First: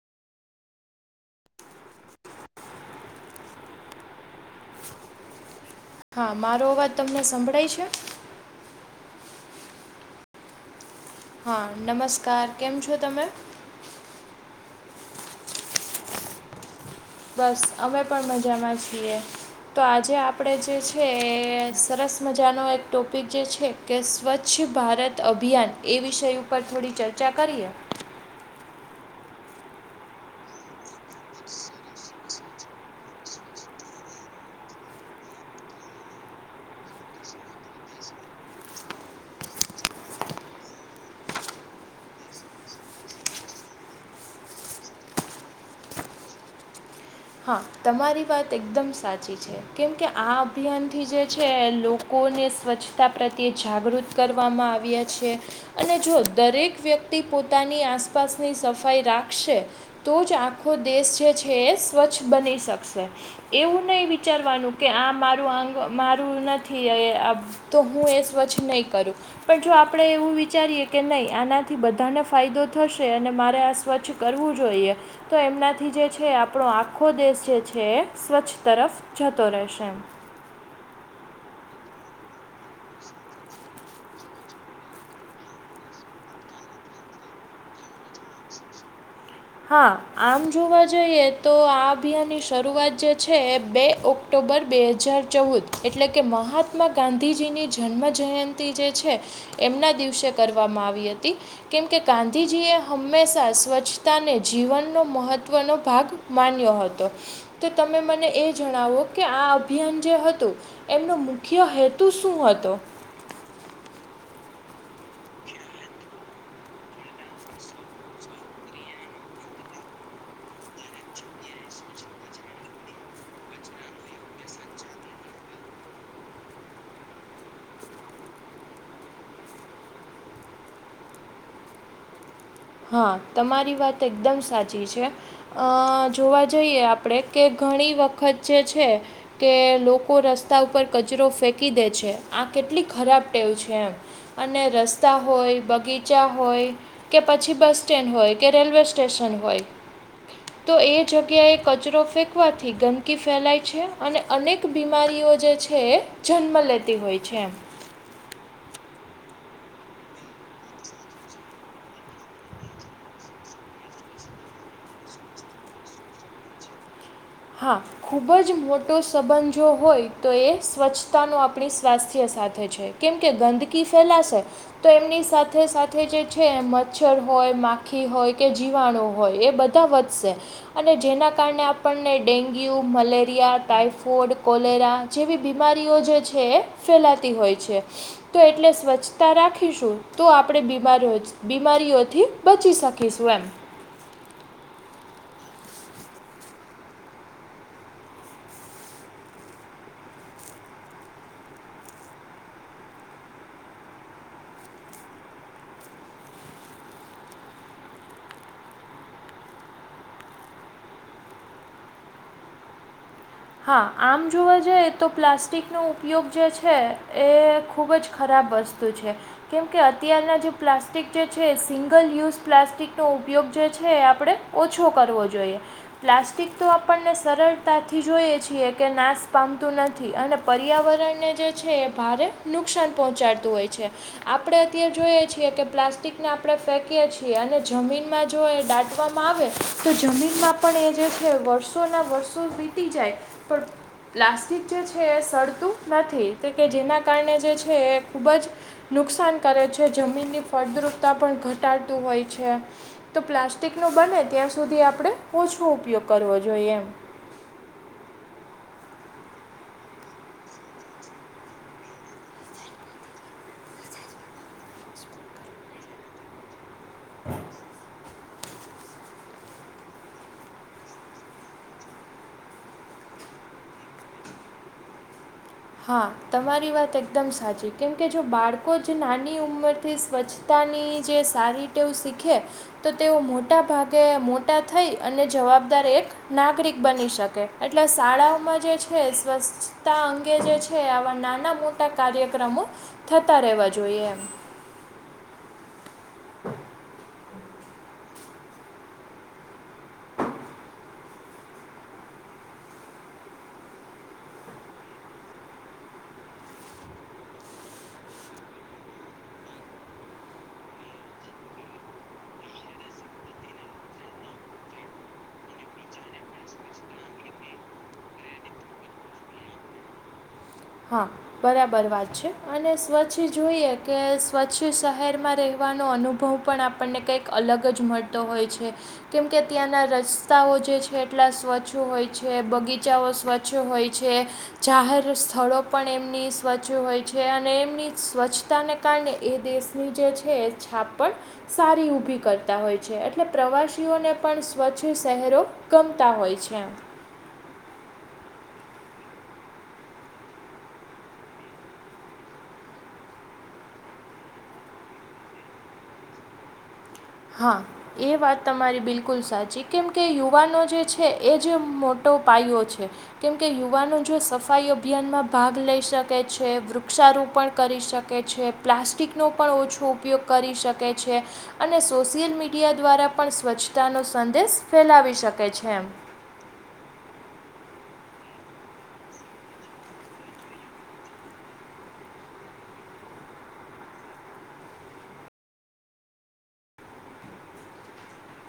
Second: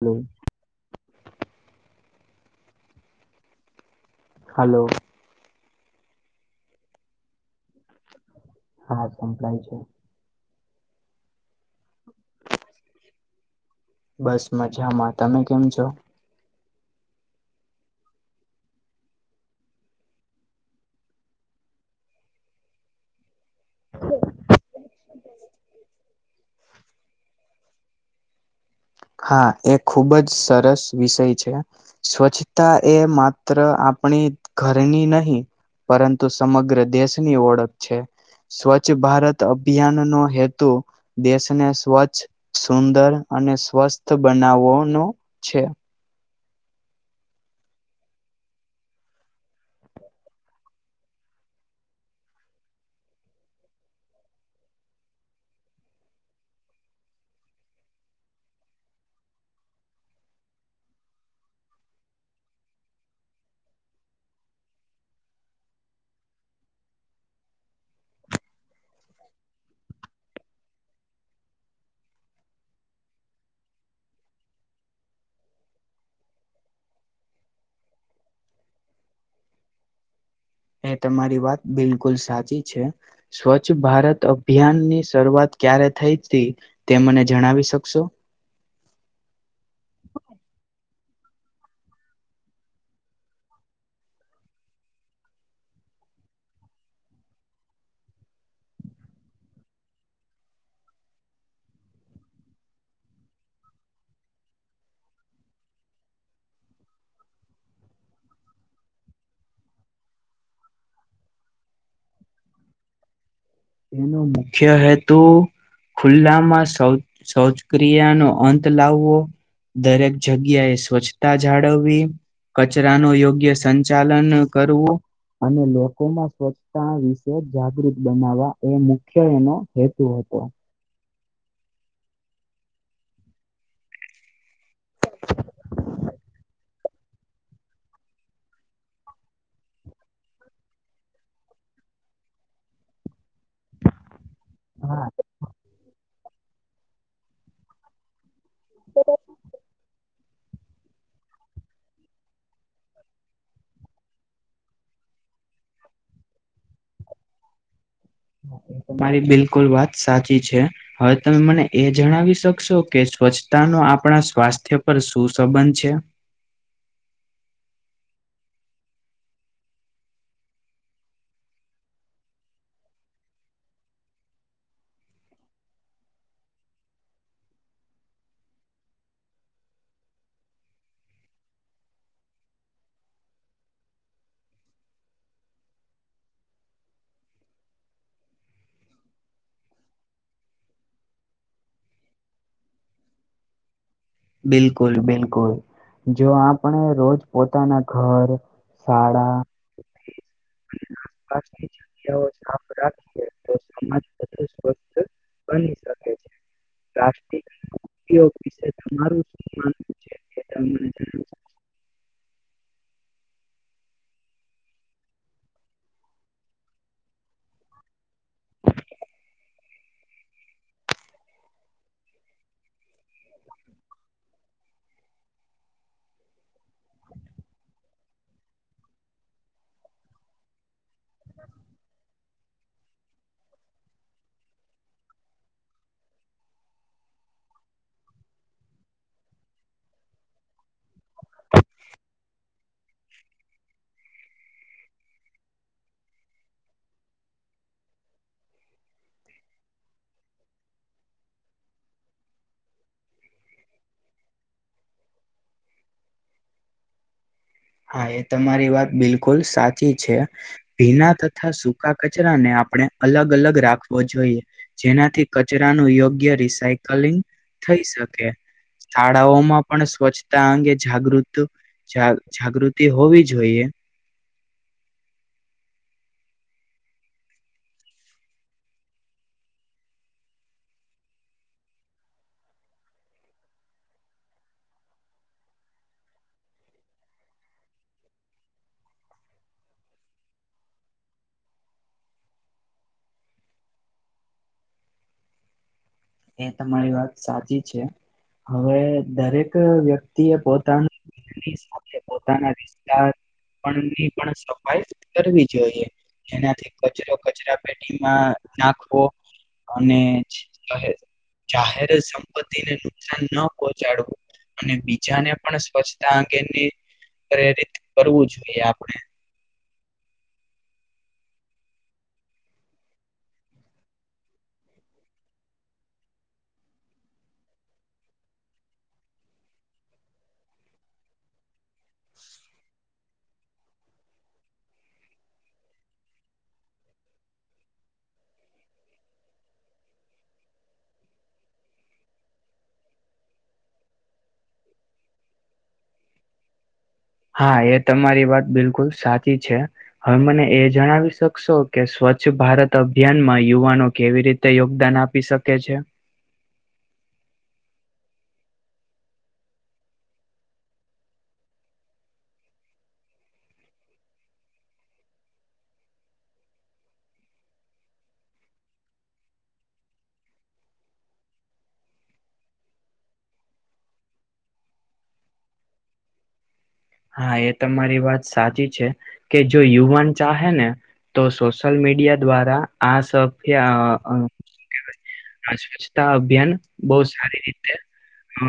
Hello hello હા મારો અવાજ તમને સભળાય છે. હા સપળય છે. હા નમસ્કાર કેમ છો, તમે બસ મજામાં તમે કેમ છો. બસ અમે પણ મજામાં છીએ. તો આજે આપણે જે છે સરસ મજાનો એક ટોપિક જે છે. કે સ્વચ્છ ભારત અભિયાન એ વિષય ઉપર થોડી ચર્ચા કરીએ હા એ ખુબ જ સરસ વિષય છે. સ્વચ્છતા એ માત્ર આપણી ઘરની નહી પરંતુ સમગ્ર દેશની ઓળખ છે. સ્વચ્છ ભારત અભિયાન નો હેતુ. દેશને સ્વચ્છ સુદર અને સ્વસ્થ બનાવવાનો છે. હા તમારી વાત એકદમ સાચી છે કેમ કે આ અભિયાનથી જે છે, લોકો લોકોને સ્વચ્છતા પ્રત્યે જાગૃત કરવામાં આવ્યા છે. અને જો દરેક વ્યક્તિ પોતાની આસપાસની સફાઈ રાખશે તો જ આખો દેશ જે છે, એ સ્વચ્છ બની શકશે એવું નહી વિચારવાનુ કે આ મારું આંગ મારુ નથી તો હુએ સ્વચ્છ નહી કરુ પણ જો આપણે એવુ વિચારીએ કે નહી આનાથી બધાને ફાયદો થશે અને મારે આ સ્વચ્છ કરવું જોઈએ તો એમનાથી જે છે, આપ આપણો આખો દેશ જે છે, એ સ્વચ્છ તરફ જતો રહેશે એમ એ તમારી વાત બિલકુલ સાચી છે. સ્વચ્છ ભારત અભિયાન ની શરૂઆત ક્યારે થઈ હતી. તે મને જણાવી શકશો હા આમ જોવા જઈએ તો આ અભિયાનની શરૂઆત જે છે, બે ઓક ઓક્ટોબર બે હજાર ચૌદ એટલે કે મહાત્મા ગાંધીજીની જન્મજયંતિ જે છે. એમના દિવસે કરવામાં આવી હતી કેમકે ગાંધીજી એ હમેશા સ્વચ્છ પોતાને જીવનનો મહત્વનો ભાગ માન્યો હતો. તો તમે મને એ જણાવો કે આ અભિયાન જે હતુ. એમનો મુખ્ય હેતુ શું હતો? તેનો મુખ્ય હેતુ ખુલ્લામાં શૌચ શૌચક્રિયાનો અંત લાવવો. દરેક જગ્યાએ સ્વચ્છતા જાળવવી. કચરાનો યોગ્ય સંચાલન કરવું. અને લોકોમાં સ્વચ્છતા વિશે જાગૃત બનાવવા. એ મુખ્ય એનો, હેતુ હતો. હા, તમારી વાત એકદમ સાચી છે. અ જોવા જઈએ આપણેે કે ઘણી વખત જે છે. કે લોકો રસ્તા ઉપર કચરો ફેંકી દે છે આ કેટલી ખરાબ ટેવ છે. એમ અને રસ્તા હોય બગીચા હોય. કે પછી બસ સ્ટેન્ડ હોય કે રેલવે સ્ટેશન હોય. તો એ જગ્યાએ કચરો ફેંકવાથી ગંદકી ફેલાય છે અને અનેક બીમારીઓ જે છે જન્મ લેતી હોય છે એમ. તમારી બિલકુલ વાત સાચી છે. હવે તમે મને એ જણાવી શકશો કે સ્વચ્છતાનુ આપણા સ્વાસ્થ્ય પર શું સંબંધ છે? હા. ખૂબ જ મોટો સંબંધ જો હોય તો એ સ્વચ્છતાનો આપણી સ્વાસ્થ્ય સાથે છે. કેમ કે ગંદકી ફેલાશે તો એમની સાથે સાથે જે છે. મચ્છર હોય માખી હોય કે જીવાણુ હોય એ બધ ધા વધશે અને જેના કારણે આપણને ડેન્ગ્યુ, મલેરિયા, ટાઈફોડ, કોલેરા જેવી બીમારીઓ જે છે. ફેલાતી હોય છે. તો એટલે સ્વચ્છતા રાખીશું તો આપણે બીમારીઓથી બીમારીઓથી બચી શકીશું એમ. બિલકુલ બિલકુલ. જો આપણે રોજ પોતાના ઘર, શાળા આસપાસની જગ્યાઓ સાફ રાખએ તો, સમાજ બધું સ્વસ્થ બની શકે છે, પોષિક ઉપયોગ વિશે તમારું હ. હા, આમ જોવા જઈ તો, પ્લાસ્ટિકનો ઉપયોગ જે છે, એ ખૂબ જ ખરાબ હસ્ત વસ્તુ છે. કેમકે અત્યારના જે પ્લાસ્ટિક જે છે, સિંગલ યુઝ પ્લાસ્ટિકનો ઉપયોગ જે છે, એ આપણે ઓછો કરવો જોઈએ, પ્લાસ્ટિક તો આપણને સરળતાથી જ જોઈએ છીએ કે, નાશ પામતું નથી, અને પર્યાવરણને જે છે એ ભારે નુકસાન પહોંચાડતું હોય છે. આપણે અત્યારે જોઈએ છીએ કે, પ્લાસ્ટિકને આપણે ફેંકીએ છીએ, અને જમીનમાં જો આપવામાં આવે તો, જમીનમાં પણ એ જે છે વર્ષો ના વર્ષો વીતી જાય પણ. પ્લાસ્ટિક જે છે, એ સળતું નથી કે જેના કારણે જે છે, એ ખૂબ જ નુકસાન કરે છે, જમીનની ફળદ્રુપતા પણ ઘટાડતું હોય છે. તો પ્લાસ્ટિક નો બને ત્યાં સુધી, આપણે ઓછો ઉપયોગ કરવો જોઈએ એમ. હા, એ તમારી વાત બિલકુલ સાચી છે. ભીના તથા સૂકા કચરાને, આપણે અલગ અલગ રાખવો જોઈએ. જેનાથી કચરાનું યોગ્ય રિસાયકલિંગ થઈ શકે. શાળાઓમાં પણ સ્વચ્છતા અંગે જાગૃત જાગૃતિ હોવી જોઈએ. હા, તમારી વાત એકદમ સાચી. કેમકે જો બાળકો જ નાની ઉંમરથી સ્વચ્છ પોતાની જે સારી ટેવું શીખે. તો તેઓ મોટા ભાગે મોટા થઈ અને જવાબદાર એક નાગરિક બની શકે, એટલે શાળાઓમાં જે છે સ્વચ્છતા અંગ જે છે, આવા નાના-મોટા કાર્યક્રમો થતા રહેવા જોઈએ. એ તમારી વાત સાચી છે, હવે દરેક વ્યક્તિ એ પોતાનું સાથે પોતાના વિસ્તારની પણ સફાઈ કરવી જોઈએ. એનાથી કચરો કચરા પેટીમાં નાખવો, અને કહે જાહેર સંપત્તિને નુકસાન ન પહોચાડવું. અને બીજાને પણ સ્વચ્છતા અંગેની પ્રેરિત, કરવું જોઈએ આપણે. હા. બરાબર વાત છે, અને સ્વચ્છ જોઈએ કે સ્વચ્છ શહેરમાં રહેવાનો અનુભવ પણ આપણને કંઈક અલગ જ મળતો હોય છે. કેમકે ત્યાંના રસ્તાઓ જે છે એટલા સ્વચ્છ હોય છે બગીચાઓ સ્વચ્ હોય છે જાહેર સ્થળો પણ એમની સ્વચ્છ હોય છે અને એમની સ્વચ્છતાને કારણે એ દેશની જે છે. છા પણ સારી ઊભી કરતા હોય છે એટલે પ્રવાસીઓને પણ સ્વચ્છ શહેરો ગમતા હોય છે એમ. હા એ તમારી વાત બિલકુલ સાચી છે. હવે મને એ જણાવી શકશો કે સ્વચ્છ ભારત અભિયાનમાં યુવાનો કેવી રીતે તે યોગદાન આપી શકે છે. હા. એ વાત તમારી બિલકુલ સાચી કેમ કે યુવાનો જે છે એ જે મોટો પાયો છે. કેમકે યુવાનો જો સફાઈ અભિયાનમાં ભાગ લઈ શકે છે વૃક્ષારોપણ કરી શકે છે પ્લાસ્ટિકનો પણ ઓછો ઉપયોગ કરી શકે છે, અને સોશિયલ મીડિયા દ્વારા પણ સ્વચ્છતાનો સંદેશ ફેલાવી શકે છે. હા એ તમારી વાત સાચી છે, કે જો યુવાન ચાહે ને તો સોશિયલ મીડિયા દ્વારા આ સ સ્વચ્છતા અભિયાન બહ સારી રીતે અ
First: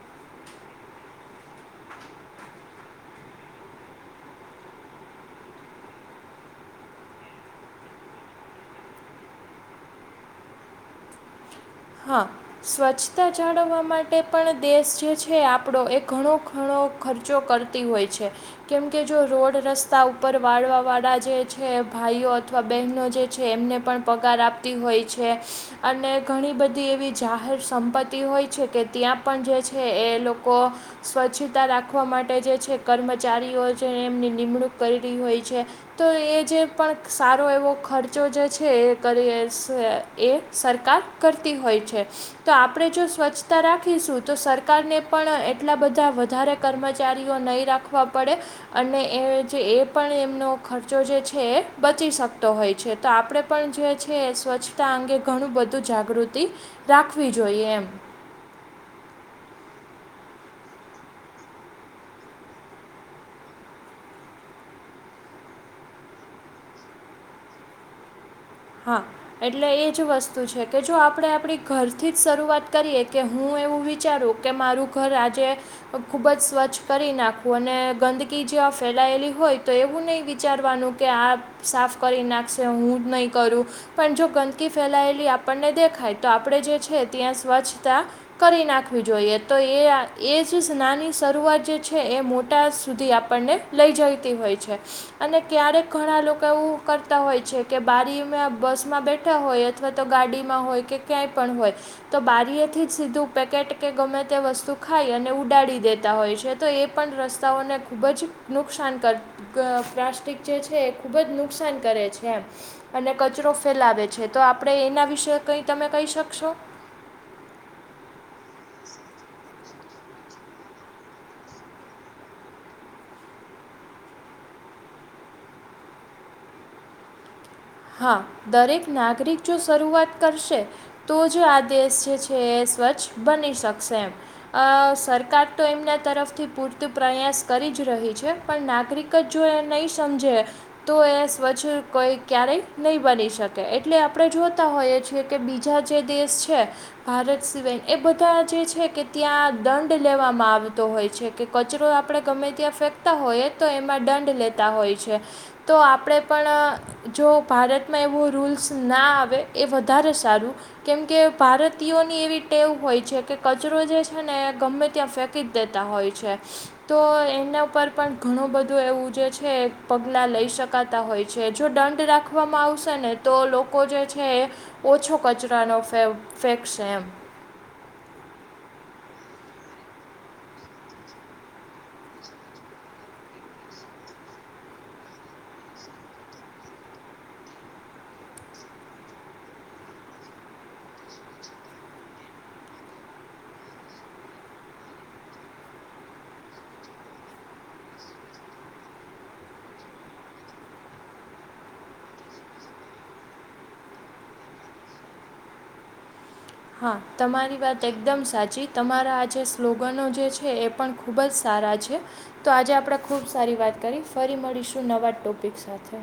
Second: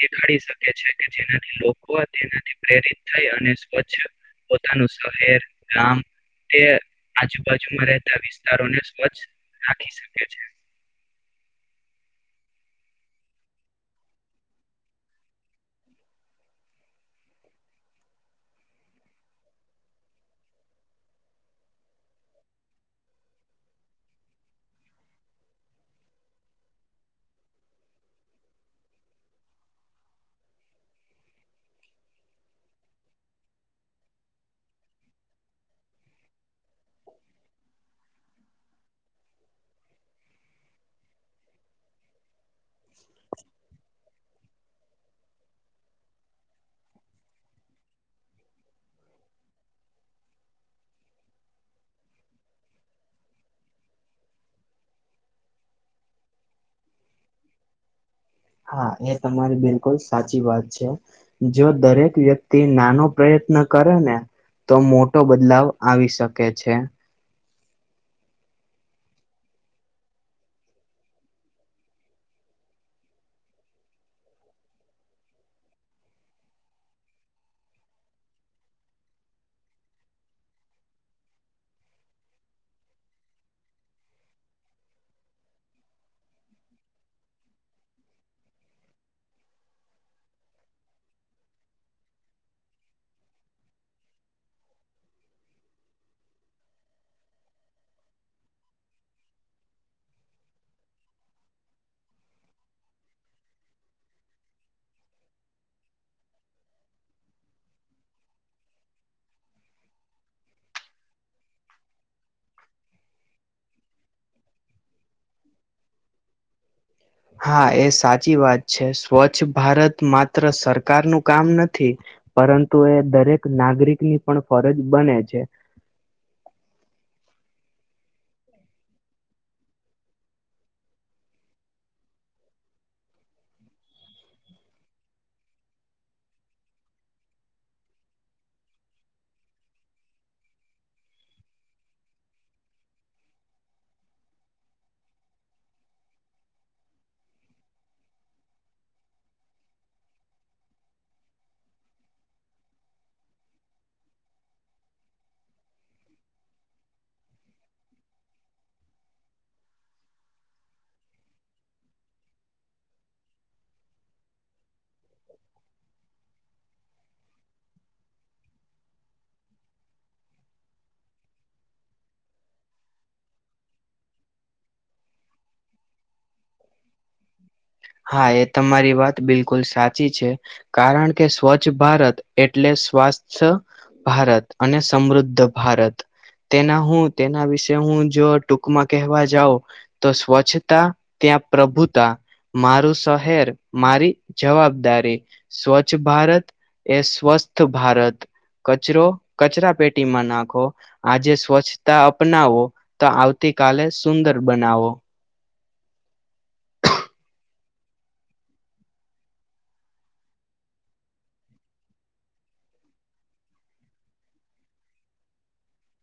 દેખાડી શકે છે કે જેનાથી લોકો તેનાથી પ્રેરિત થઈ અને સ્વચ્છ પોતાનું શહેર, ગામ. તે આજુબાજુમાં રહેતા વિસ્તારો ને સ્વચ્છ રાખી શકે છે. હા. સ્વચ્છતા જાળવવા માટે પણ દેશ જે છે આપણો એ ઘણો ઘણો ખર્ચો કરતી હોય છે. કેમ કે જો રોડ રસ્તા ઉપર વાળવા વાળા જે છે ભાઈઓ અથવા બહેનો જે છે એમને પણ પગાર આપતી હોય છે, અને ઘણી બધી થી એવી જાહેર સંપત્તિ હોય છે કે ત્યાં પણ જે છે એ લોકો સ્વચ્છતા રાખવા માટે જે છે કર્મચારીઓ છે એમની નિમણૂક કરી રહી હોય છે. તો એ જે પણ સારો એવો ખર્ચો જે છે એ કરીએ. એ સરકાર કરતી હોય છે. તો આપણે જો સ્વચ્છતા રાખીશું તો સરકાર ને પણ એટલા બધા વધારે કર્મચારીઓ નહીં રાખવા પડે. અને એ જે એ પણ એમનો ખર્ચો જે છે એ બચી શકતો હોય છે તો આપણે પણ જે છે એ સ્વચ્છતા અંગે ઘણું બધું જાગૃતિ, રાખવી જોઈએ એમ. હા એ તમારી બિલકુલ સાચી વાત છે. જો દરેક વ્યક્તિ નાનો પ્રયત્ન કરે ને. તો મોટો બદલાવ આવી શકે છે. હા. એટલે એ જ વસ્તુ છે કે જો આપણે આપણી ઘરથી જ શરૂઆત કરીએ કે હું એવું વિચારું. કે મારું ઘર આજે ખૂબ જ સ્વચ્છ કરી નાખવું અને ગંદકી જં ફેલાયેલી હોય તો એવું નહીં વિચારવાનું કે આ સાફ કરી નાખશે હું જ નહીં કરું પણ જો ગંદકી ફેલાયેલી આપણને દેખાય તો આપણે જે છે ત્યાં સ્વચ્છતા કરી નાખવી જોઈએ તો એ એ જ નાની શરૂઆત જે છે એ મોટા સુધી આપણને લઈ જતી હોય છે અને ક્યારેક ઘણા લોકો એવું કરતા હોય છે, કે બારી તમે બસમાં બેઠા હોય અથવા તો ગાડીમાં હોય કે ક્યાંય પણ હોય. તો બારીએથી જ સીધું પેકેટ કે ગમે તે વસ્તુ ખાય અને ઉડાડી દેતા હોય છે. તો એ પણ રસ્તાઓને ખૂબ જ નુકસાન કર ગ પ્લાસ્ટિક જે છેએ, ખૂબજ નુકસાન કરે છે. અને કચરો ફેલાવે છે, તો આપડણે એના વિશે કઈ તમે કહી શકશો હા એ સાચી વાત છે સ્વચ્છ ભારત માત્ર સરકાર નુ કામ નથી. પરંતુ એ દરેક નાગરિકની પણ ફરજ બને છે. હા દરેક નાગરિક જો શરૂઆત કરશે તો જ આ દેશ જે છે, એ સ્વચ્છ બની શકશે એમ અ સરકાર તો એમના તરફથી પૂરત પ્રયાસ કરી જ રહી છે. પણ નાગરિક જ જો એ નહી સમજે તો એ સ્વચ્છ કોઈક ક્યારેય નહીં બની શકે એટલે આપણે જોતા હોઈએ છીએ કે બીજા જે દેશ છે. ભારત સિવાય એ બધા જે છે કે ત્યાં દંડ લેવામાં આવતો હોય છે, કે કચરો આપણે ગમે ત્યાં ફેંકતા હોઈએ તો એમાં દંડ લેતા હોય છે. તો આપણે પણ જો ભારતમાં એવો રૂલ્સ ના આવે એ વધારે સારુ કેમકે ભારતીયોની એવી ટેવ હોય છે કે કચરો જે છેને, ગમે ત્યાં ફેક ક દેતા હોય છે. તો એના ઉપર પણ ઘણું બધું એવું જે છે પગલા લઈ શકાતા હોય છે. જો દંડ રાખવામાં આવશે ને તો લોકો જે છે, એ ઓછો કચરાનો ફેક છે, એમ હા એ તમારી વાત બિલકુલ સાચી છે. કારણ કે સ્વચ્છ ભારત એટલે સ્વાસ્થ ભારત અને સમૃદ્ધ ભારત તેના હુતેના વિશે હુ જો ટૂકમા કહેવા જાઉ તો સ્વચ્છતા ત્યા પ્રભુતા મારું શહેર મારી જવાબદારી સ્વચ્છ ભારત એ સ્વસ્થ ભારત કચરો કચરા પેટીમા નાખો આજે સ્વચ્છતા અપનાવો તો આવતી કલે સુંદર બનાવો હા તમારી વાત એકદમ સાચી તમારા આ જે સ્લોગનો જે છે, એ પણ ખૂબ જ સારા છે. તો આજે આપણે ખુબ સારી વાત કરી ફરી મળીશું નવા ટોપિક સાથે